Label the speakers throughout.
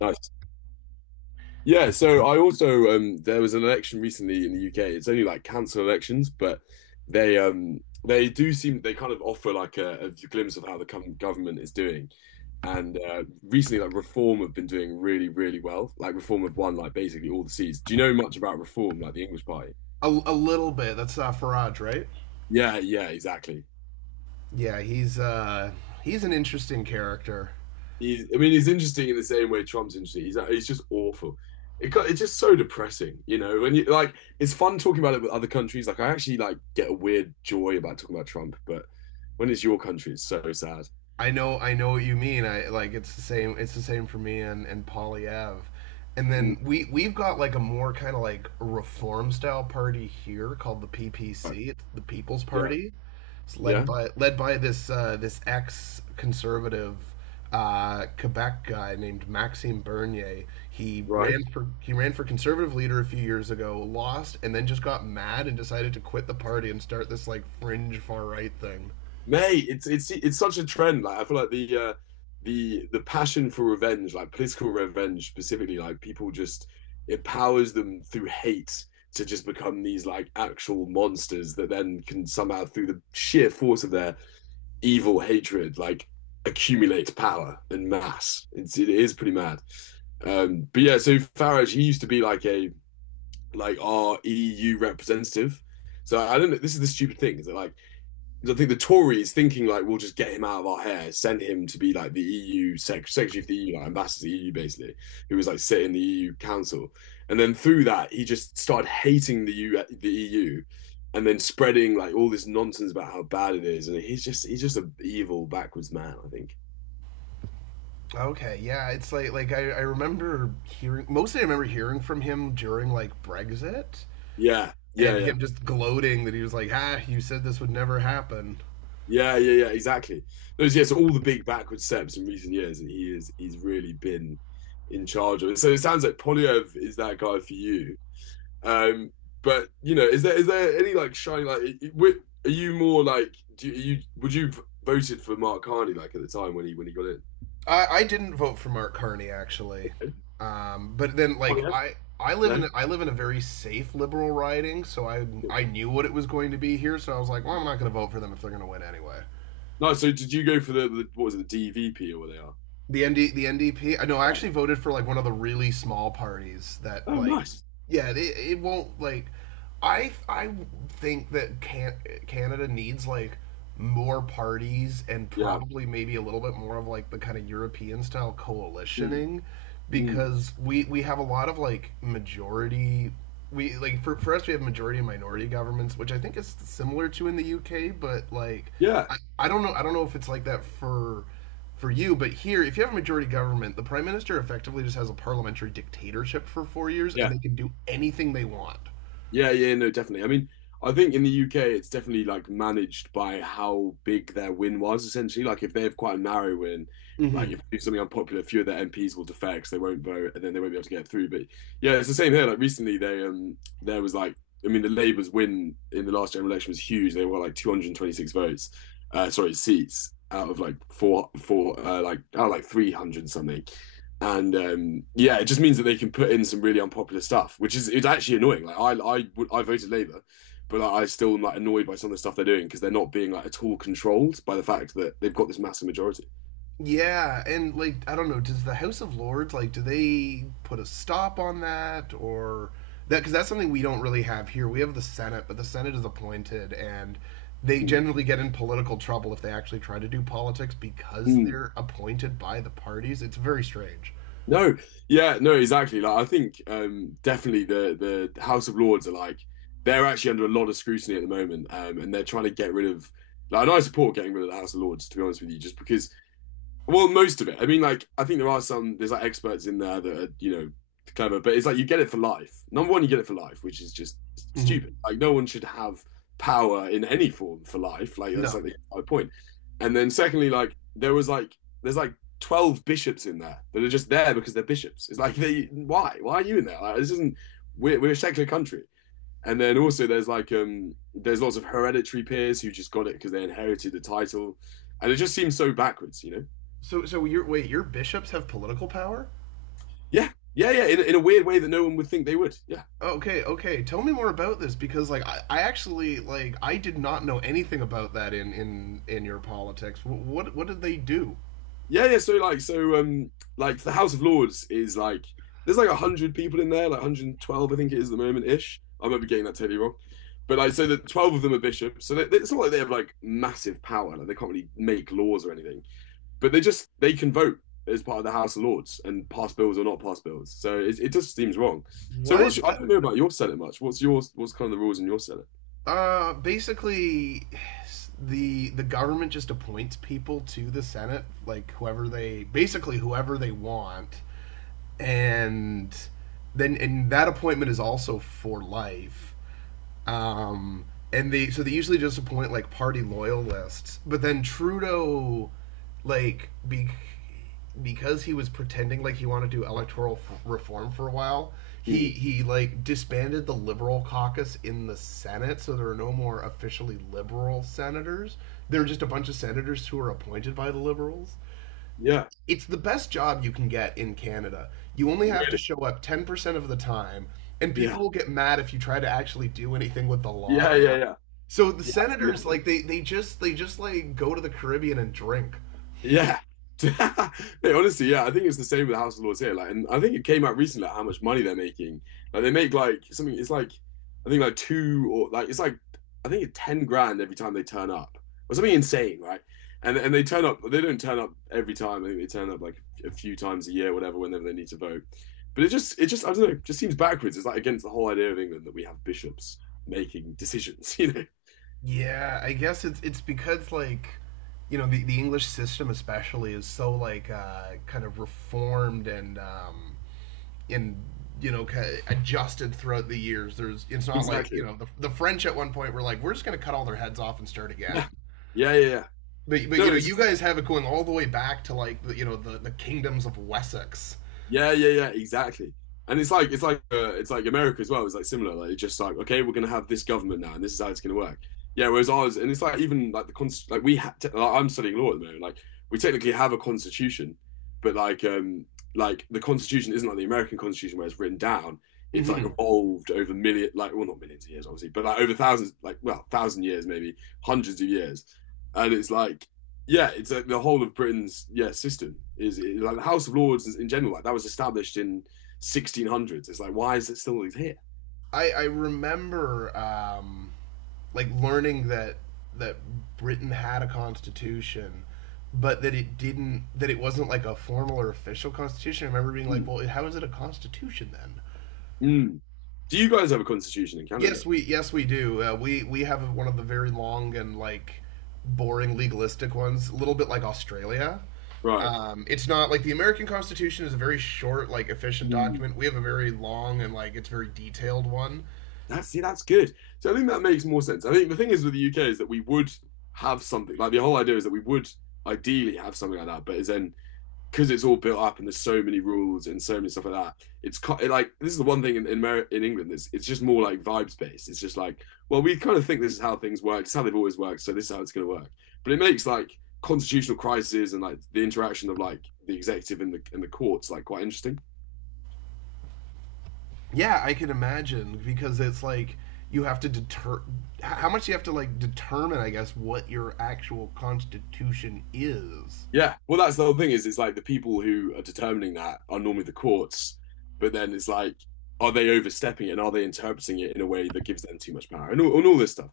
Speaker 1: Nice. Yeah, so I also there was an election recently in the UK. It's only like council elections, but they they do seem they kind of offer like a glimpse of how the government is doing. And recently like Reform have been doing really, really well. Like Reform have won like basically all the seats. Do you know much about Reform, like the English Party?
Speaker 2: A little bit. That's Faraj, right?
Speaker 1: Yeah, yeah, exactly.
Speaker 2: Yeah, he's an interesting character.
Speaker 1: He's, I mean, he's interesting in the same way Trump's interesting. He's just awful. It's just so depressing, When it's fun talking about it with other countries. Like, I actually like get a weird joy about talking about Trump, but when it's your country, it's so sad.
Speaker 2: I know what you mean. I like It's the same for me and Polly Ave. And
Speaker 1: Mm,
Speaker 2: then we've got like a more kind of like reform style party here called the
Speaker 1: right.
Speaker 2: PPC, it's the People's
Speaker 1: Yeah,
Speaker 2: Party. It's led
Speaker 1: yeah,
Speaker 2: by this this ex conservative Quebec guy named Maxime Bernier. He
Speaker 1: right.
Speaker 2: ran for conservative leader a few years ago, lost, and then just got mad and decided to quit the party and start this like fringe far right thing.
Speaker 1: Mate, it's such a trend. Like I feel like the passion for revenge, like political revenge specifically, like people just it powers them through hate to just become these like actual monsters that then can somehow through the sheer force of their evil hatred, like accumulate power and mass. It is pretty mad. But yeah, so Farage, he used to be like a like our EU representative. So I don't know. This is the stupid thing, is that like I think the Tories thinking like we'll just get him out of our hair, sent him to be like the EU secretary of the EU, like ambassador to the EU basically, who was like sitting in the EU council, and then through that he just started hating the EU, and then spreading like all this nonsense about how bad it is, and he's just an evil backwards man, I think.
Speaker 2: Okay, yeah, it's like I remember hearing mostly I remember hearing from him during like Brexit
Speaker 1: Yeah, yeah,
Speaker 2: and
Speaker 1: yeah,
Speaker 2: him just gloating that he was like, ah, you said this would never happen.
Speaker 1: yeah, exactly. All the big backward steps in recent years, and he's really been in charge of it. So it sounds like Polyev is that guy for you. Um, but you know, is there any like shiny like? Are you more like? Do you would you have voted for Mark Carney like at the time when he got in?
Speaker 2: I didn't vote for Mark Carney actually, but then
Speaker 1: Oh
Speaker 2: like
Speaker 1: yeah.
Speaker 2: I live in
Speaker 1: No,
Speaker 2: a very safe liberal riding, so I knew what it was going to be here, so I was like, well, I'm not going to vote for them if they're going to win anyway.
Speaker 1: no. So did you go for the what was it, the DVP, or what they are?
Speaker 2: The NDP. I know I
Speaker 1: Yeah.
Speaker 2: actually voted for like one of the really small parties that
Speaker 1: Oh, nice.
Speaker 2: yeah, it won't like I think that Canada needs like more parties and
Speaker 1: Yeah.
Speaker 2: probably maybe a little bit more of like the kind of European style
Speaker 1: Mm,
Speaker 2: coalitioning
Speaker 1: mm.
Speaker 2: because we have a lot of like majority we like for us we have majority and minority governments which I think is similar to in the UK but like
Speaker 1: Yeah.
Speaker 2: I don't know if it's like that for you. But here, if you have a majority government, the prime minister effectively just has a parliamentary dictatorship for 4 years, and
Speaker 1: Yeah.
Speaker 2: they can do anything they want.
Speaker 1: Yeah, yeah, no, definitely. I mean, I think in the UK it's definitely like managed by how big their win was essentially. Like if they have quite a narrow win, like
Speaker 2: Hmm
Speaker 1: if they do something unpopular, a few of their MPs will defect, 'cause they won't vote, and then they won't be able to get through. But yeah, it's the same here. Like recently, they there was like I mean, the Labour's win in the last general election was huge. They won like 226 votes, sorry, seats out of like four four like out of like 300 something. And yeah, it just means that they can put in some really unpopular stuff, which is it's actually annoying. Like I voted Labour, but like, I still am like annoyed by some of the stuff they're doing because they're not being like at all controlled by the fact that they've got this massive majority.
Speaker 2: Yeah, and like I don't know, does the House of Lords like do they put a stop on that or that because that's something we don't really have here. We have the Senate, but the Senate is appointed and they
Speaker 1: Mm,
Speaker 2: generally get in political trouble if they actually try to do politics because
Speaker 1: mm.
Speaker 2: they're appointed by the parties. It's very strange.
Speaker 1: No, yeah, no, exactly. Like I think definitely the House of Lords are like they're actually under a lot of scrutiny at the moment, and they're trying to get rid of. Like, and I support getting rid of the House of Lords, to be honest with you, just because. Well, most of it. I mean, like, I think there are some, there's like experts in there that are, you know, clever, but it's like you get it for life. Number one, you get it for life, which is just stupid.
Speaker 2: Hmm
Speaker 1: Like, no one should have power in any form for life. Like, that's
Speaker 2: No.
Speaker 1: like the entire point. And then, secondly, like, there was like, there's like 12 bishops in there that are just there because they're bishops. It's like, they, why? Why are you in there? Like, this isn't, we're a secular country. And then also, there's like, there's lots of hereditary peers who just got it because they inherited the title. And it just seems so backwards, you know?
Speaker 2: So so you're wait, your bishops have political power?
Speaker 1: Yeah, yeah, yeah. In a weird way that no one would think they would. Yeah,
Speaker 2: Okay, okay. Tell me more about this because, like, I actually I did not know anything about that in your politics. What did they do?
Speaker 1: yeah, yeah. Like the House of Lords is like there's like a hundred people in there, like 112, I think it is at the moment ish. I might be getting that totally wrong. But like, so the 12 of them are bishops, so it's not like they have like massive power. Like they can't really make laws or anything, but they can vote as part of the House of Lords and pass bills or not pass bills. So it just seems wrong. So
Speaker 2: What?
Speaker 1: what's your, I don't know about your Senate much. What's yours? What's kind of the rules in your Senate?
Speaker 2: Basically, the government just appoints people to the Senate, like whoever they basically whoever they want, and then and that appointment is also for life. Um, and they so they usually just appoint like party loyalists, but then Trudeau, like be, because he was pretending like he wanted to do electoral reform for a while,
Speaker 1: Hmm.
Speaker 2: he like disbanded the liberal caucus in the Senate, so there are no more officially liberal senators. They are just a bunch of senators who are appointed by the liberals.
Speaker 1: Yeah.
Speaker 2: It's the best job you can get in Canada. You only have to
Speaker 1: Really?
Speaker 2: show up 10% of the time, and
Speaker 1: Yeah,
Speaker 2: people will get mad if you try to actually do anything with the
Speaker 1: yeah,
Speaker 2: laws.
Speaker 1: yeah, yeah.
Speaker 2: So the
Speaker 1: She
Speaker 2: senators
Speaker 1: absolutely loved
Speaker 2: like they just like go to the Caribbean and drink.
Speaker 1: it. Yeah. Hey, honestly, yeah, I think it's the same with House of Lords here. Like, and I think it came out recently like, how much money they're making. Like, they make like something. It's like I think like two or like it's like I think it's 10 grand every time they turn up or something insane, right? And they turn up. They don't turn up every time. I think they turn up like a few times a year, whatever, whenever they need to vote. But it just I don't know. It just seems backwards. It's like against the whole idea of England that we have bishops making decisions. You know,
Speaker 2: Yeah, I guess it's because like you know the English system especially is so like kind of reformed and you know kind of adjusted throughout the years. There's It's not like you
Speaker 1: exactly.
Speaker 2: know the French at one point were like we're just gonna cut all their heads off and start again.
Speaker 1: Yeah, yeah, yeah, yeah.
Speaker 2: But you
Speaker 1: No,
Speaker 2: know, you
Speaker 1: it's.
Speaker 2: guys have it going all the way back to like you know the kingdoms of Wessex.
Speaker 1: Yeah, yeah, yeah, exactly. And it's like America as well. It's like similar. Like it's just like okay, we're gonna have this government now, and this is how it's gonna work. Yeah. Whereas ours, and it's like even like the const like we ha te- like, I'm studying law at the moment. Like we technically have a constitution, but like the constitution isn't like the American constitution where it's written down. It's like
Speaker 2: Mm-hmm.
Speaker 1: evolved over million like well not millions of years obviously, but like over thousands like well thousand years, maybe hundreds of years, and it's like yeah, it's like the whole of Britain's system is like the House of Lords in general. Like that was established in 1600s. It's like why is it still here?
Speaker 2: I remember like learning that Britain had a constitution, but that it didn't that it wasn't like a formal or official constitution. I remember being like,
Speaker 1: Mm.
Speaker 2: well, how is it a constitution then?
Speaker 1: Mm. Do you guys have a constitution in
Speaker 2: Yes,
Speaker 1: Canada?
Speaker 2: we do. We have one of the very long and like boring legalistic ones, a little bit like Australia.
Speaker 1: Right.
Speaker 2: It's not like the American Constitution is a very short, like efficient
Speaker 1: Mm.
Speaker 2: document. We have a very long and like it's very detailed one.
Speaker 1: That's, see, that's good. So I think that makes more sense. I think the thing is with the UK is that we would have something like the whole idea is that we would ideally have something like that, but is then because it's all built up and there's so many rules and so many stuff like that. Like this is the one thing in in England that's it's just more like vibes based. It's just like, well, we kind of think this is how things work. It's how they've always worked, so this is how it's going to work. But it makes like constitutional crises and like the interaction of like the executive and the courts like quite interesting.
Speaker 2: Yeah, I can imagine because it's like you have to deter how much you have to like determine, I guess, what your actual constitution is.
Speaker 1: Yeah, well, that's the whole thing, is it's like the people who are determining that are normally the courts, but then it's like, are they overstepping it and are they interpreting it in a way that gives them too much power and all this stuff,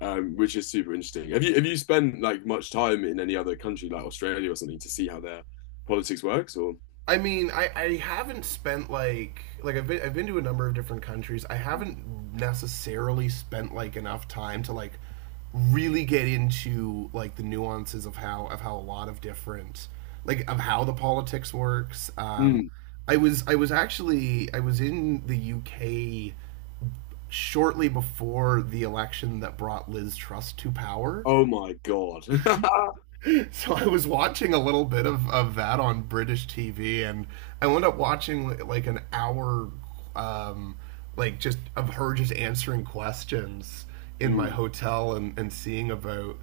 Speaker 1: which is super interesting. Have you spent like much time in any other country like Australia or something to see how their politics works or?
Speaker 2: I mean, I haven't spent like I've been to a number of different countries. I haven't necessarily spent like enough time to like really get into like the nuances of how a lot of different like of how the politics works.
Speaker 1: Mm.
Speaker 2: I was actually I was in the UK shortly before the election that brought Liz Truss to power.
Speaker 1: Oh my God.
Speaker 2: So I was watching a little bit of that on British TV, and I wound up watching like an hour, um, like just of her just answering questions in my
Speaker 1: Mm.
Speaker 2: hotel and, seeing about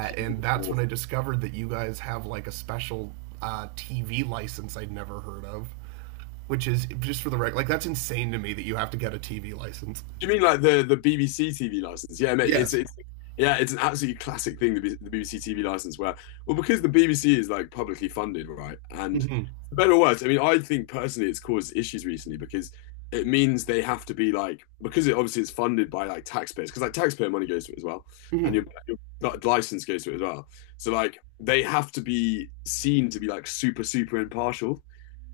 Speaker 1: She was
Speaker 2: And that's when I
Speaker 1: awful.
Speaker 2: discovered that you guys have like a special TV license I'd never heard of, which is just for the record, like that's insane to me that you have to get a TV license.
Speaker 1: Do you mean like the BBC TV license? Yeah, mate,
Speaker 2: Yes.
Speaker 1: it's yeah, it's an absolutely classic thing, the BBC TV license, where well, because the BBC is like publicly funded, right? And
Speaker 2: hmm
Speaker 1: for better or worse, I mean, I think personally it's caused issues recently because it means they have to be like because it obviously it's funded by like taxpayers because like taxpayer money goes to it as well, and
Speaker 2: hmm
Speaker 1: your license goes to it as well. So like they have to be seen to be like super super impartial.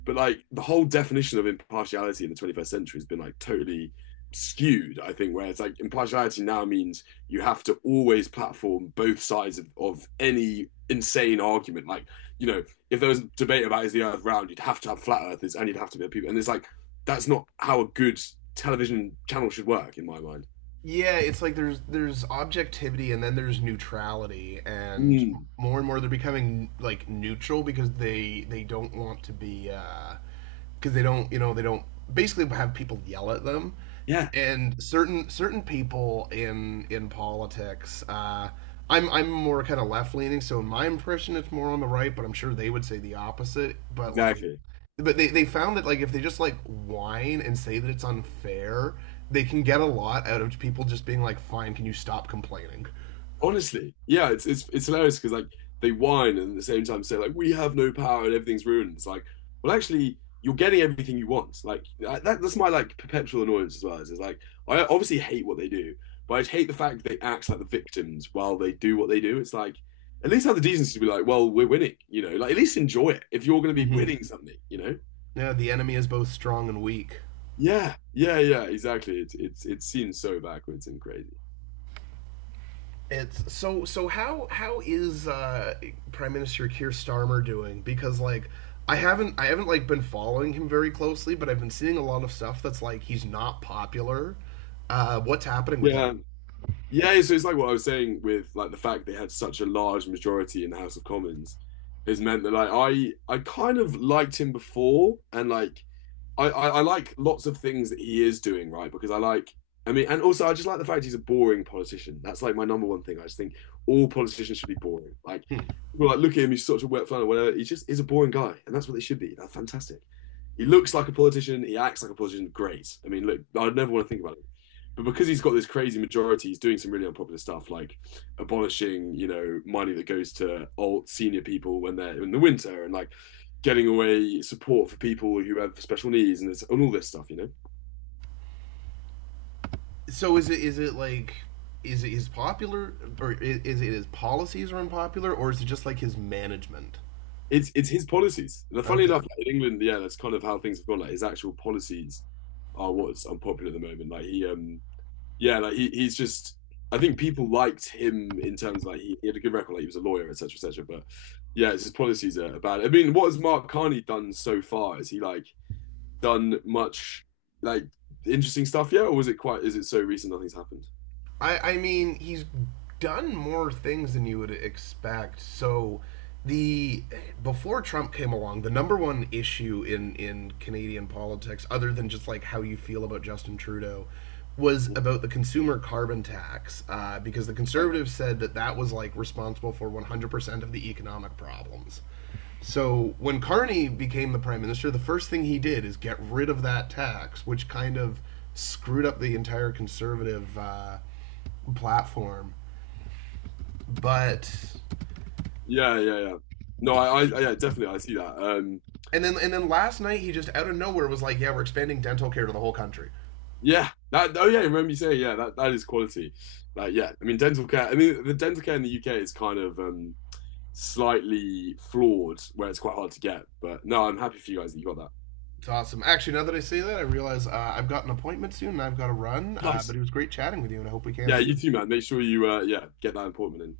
Speaker 1: But like the whole definition of impartiality in the 21st century has been like totally skewed, I think, where it's like impartiality now means you have to always platform both sides of any insane argument. Like, you know, if there was a debate about is the earth round, you'd have to have flat earthers and you'd have to be people. And it's like, that's not how a good television channel should work, in my mind.
Speaker 2: yeah, it's like there's objectivity and then there's neutrality,
Speaker 1: Mm,
Speaker 2: and more they're becoming like neutral because they don't want to be because they don't you know they don't basically have people yell at them,
Speaker 1: yeah,
Speaker 2: and certain people in politics I'm more kind of left leaning, so in my impression it's more on the right, but I'm sure they would say the opposite, but like
Speaker 1: exactly.
Speaker 2: but they found that like if they just like whine and say that it's unfair they can get a lot out of people just being like, fine, can you stop complaining.
Speaker 1: Honestly, yeah, it's hilarious because like they whine and at the same time say like we have no power and everything's ruined. It's like, well, actually, you're getting everything you want. That's my like perpetual annoyance as well. Is like I obviously hate what they do, but I hate the fact that they act like the victims while they do what they do. It's like at least have the decency to be like, well, we're winning, you know. Like at least enjoy it if you're going to be
Speaker 2: Mm-hmm.
Speaker 1: winning something, you know.
Speaker 2: Yeah, the enemy is both strong and weak.
Speaker 1: Yeah, yeah, yeah, exactly. It seems so backwards and crazy.
Speaker 2: It's so how is prime minister Keir Starmer doing, because like I haven't like been following him very closely, but I've been seeing a lot of stuff that's like he's not popular. Uh, what's happening with him?
Speaker 1: Yeah. Yeah, so it's like what I was saying, with like the fact they had such a large majority in the House of Commons has meant that like I kind of liked him before and like I like lots of things that he is doing right, because I like. I mean, and also I just like the fact he's a boring politician. That's like my number one thing. I just think all politicians should be boring. Like,
Speaker 2: Hmm.
Speaker 1: well, like look at him, he's such a wet flannel, whatever. He just is a boring guy, and that's what they should be. That's fantastic. He looks like a politician. He acts like a politician. Great. I mean, look, I'd never want to think about it. But because he's got this crazy majority, he's doing some really unpopular stuff, like abolishing, you know, money that goes to old senior people when they're in the winter, and like getting away support for people who have special needs and, this, and all this stuff, you know?
Speaker 2: So is it like is it his popular or is it his policies are unpopular, or is it just like his management?
Speaker 1: It's his policies. And funny
Speaker 2: Okay.
Speaker 1: enough, like, in England, yeah, that's kind of how things have gone. Like his actual policies are what's unpopular at the moment. Yeah, he's just. I think people liked him in terms of, he had a good record, like he was a lawyer, etc., etc. But yeah, it's his policies are bad. I mean, what has Mark Carney done so far? Has he like done much like interesting stuff yet, or was it quite? Is it so recent nothing's happened?
Speaker 2: I mean, he's done more things than you would expect. So the before Trump came along, the number one issue in Canadian politics, other than just like how you feel about Justin Trudeau, was about the consumer carbon tax because the conservatives said that was like responsible for 100% of the economic problems. So when Carney became the prime minister, the first thing he did is get rid of that tax, which kind of screwed up the entire conservative platform. But
Speaker 1: Yeah, yeah, yeah. No, yeah, definitely, I see that.
Speaker 2: and then last night he just out of nowhere was like, "Yeah, we're expanding dental care to the whole country."
Speaker 1: Yeah, that. Oh, yeah. Remember you saying, yeah, that is quality. Like, yeah, I mean, dental care. I mean, the dental care in the UK is kind of slightly flawed, where it's quite hard to get. But no, I'm happy for you guys that you got that.
Speaker 2: It's awesome. Actually, now that I say that, I realize I've got an appointment soon and I've got to run. But
Speaker 1: Nice.
Speaker 2: it was great chatting with you, and I hope we can
Speaker 1: Yeah, you
Speaker 2: soon.
Speaker 1: too, man. Make sure you, yeah, get that appointment in.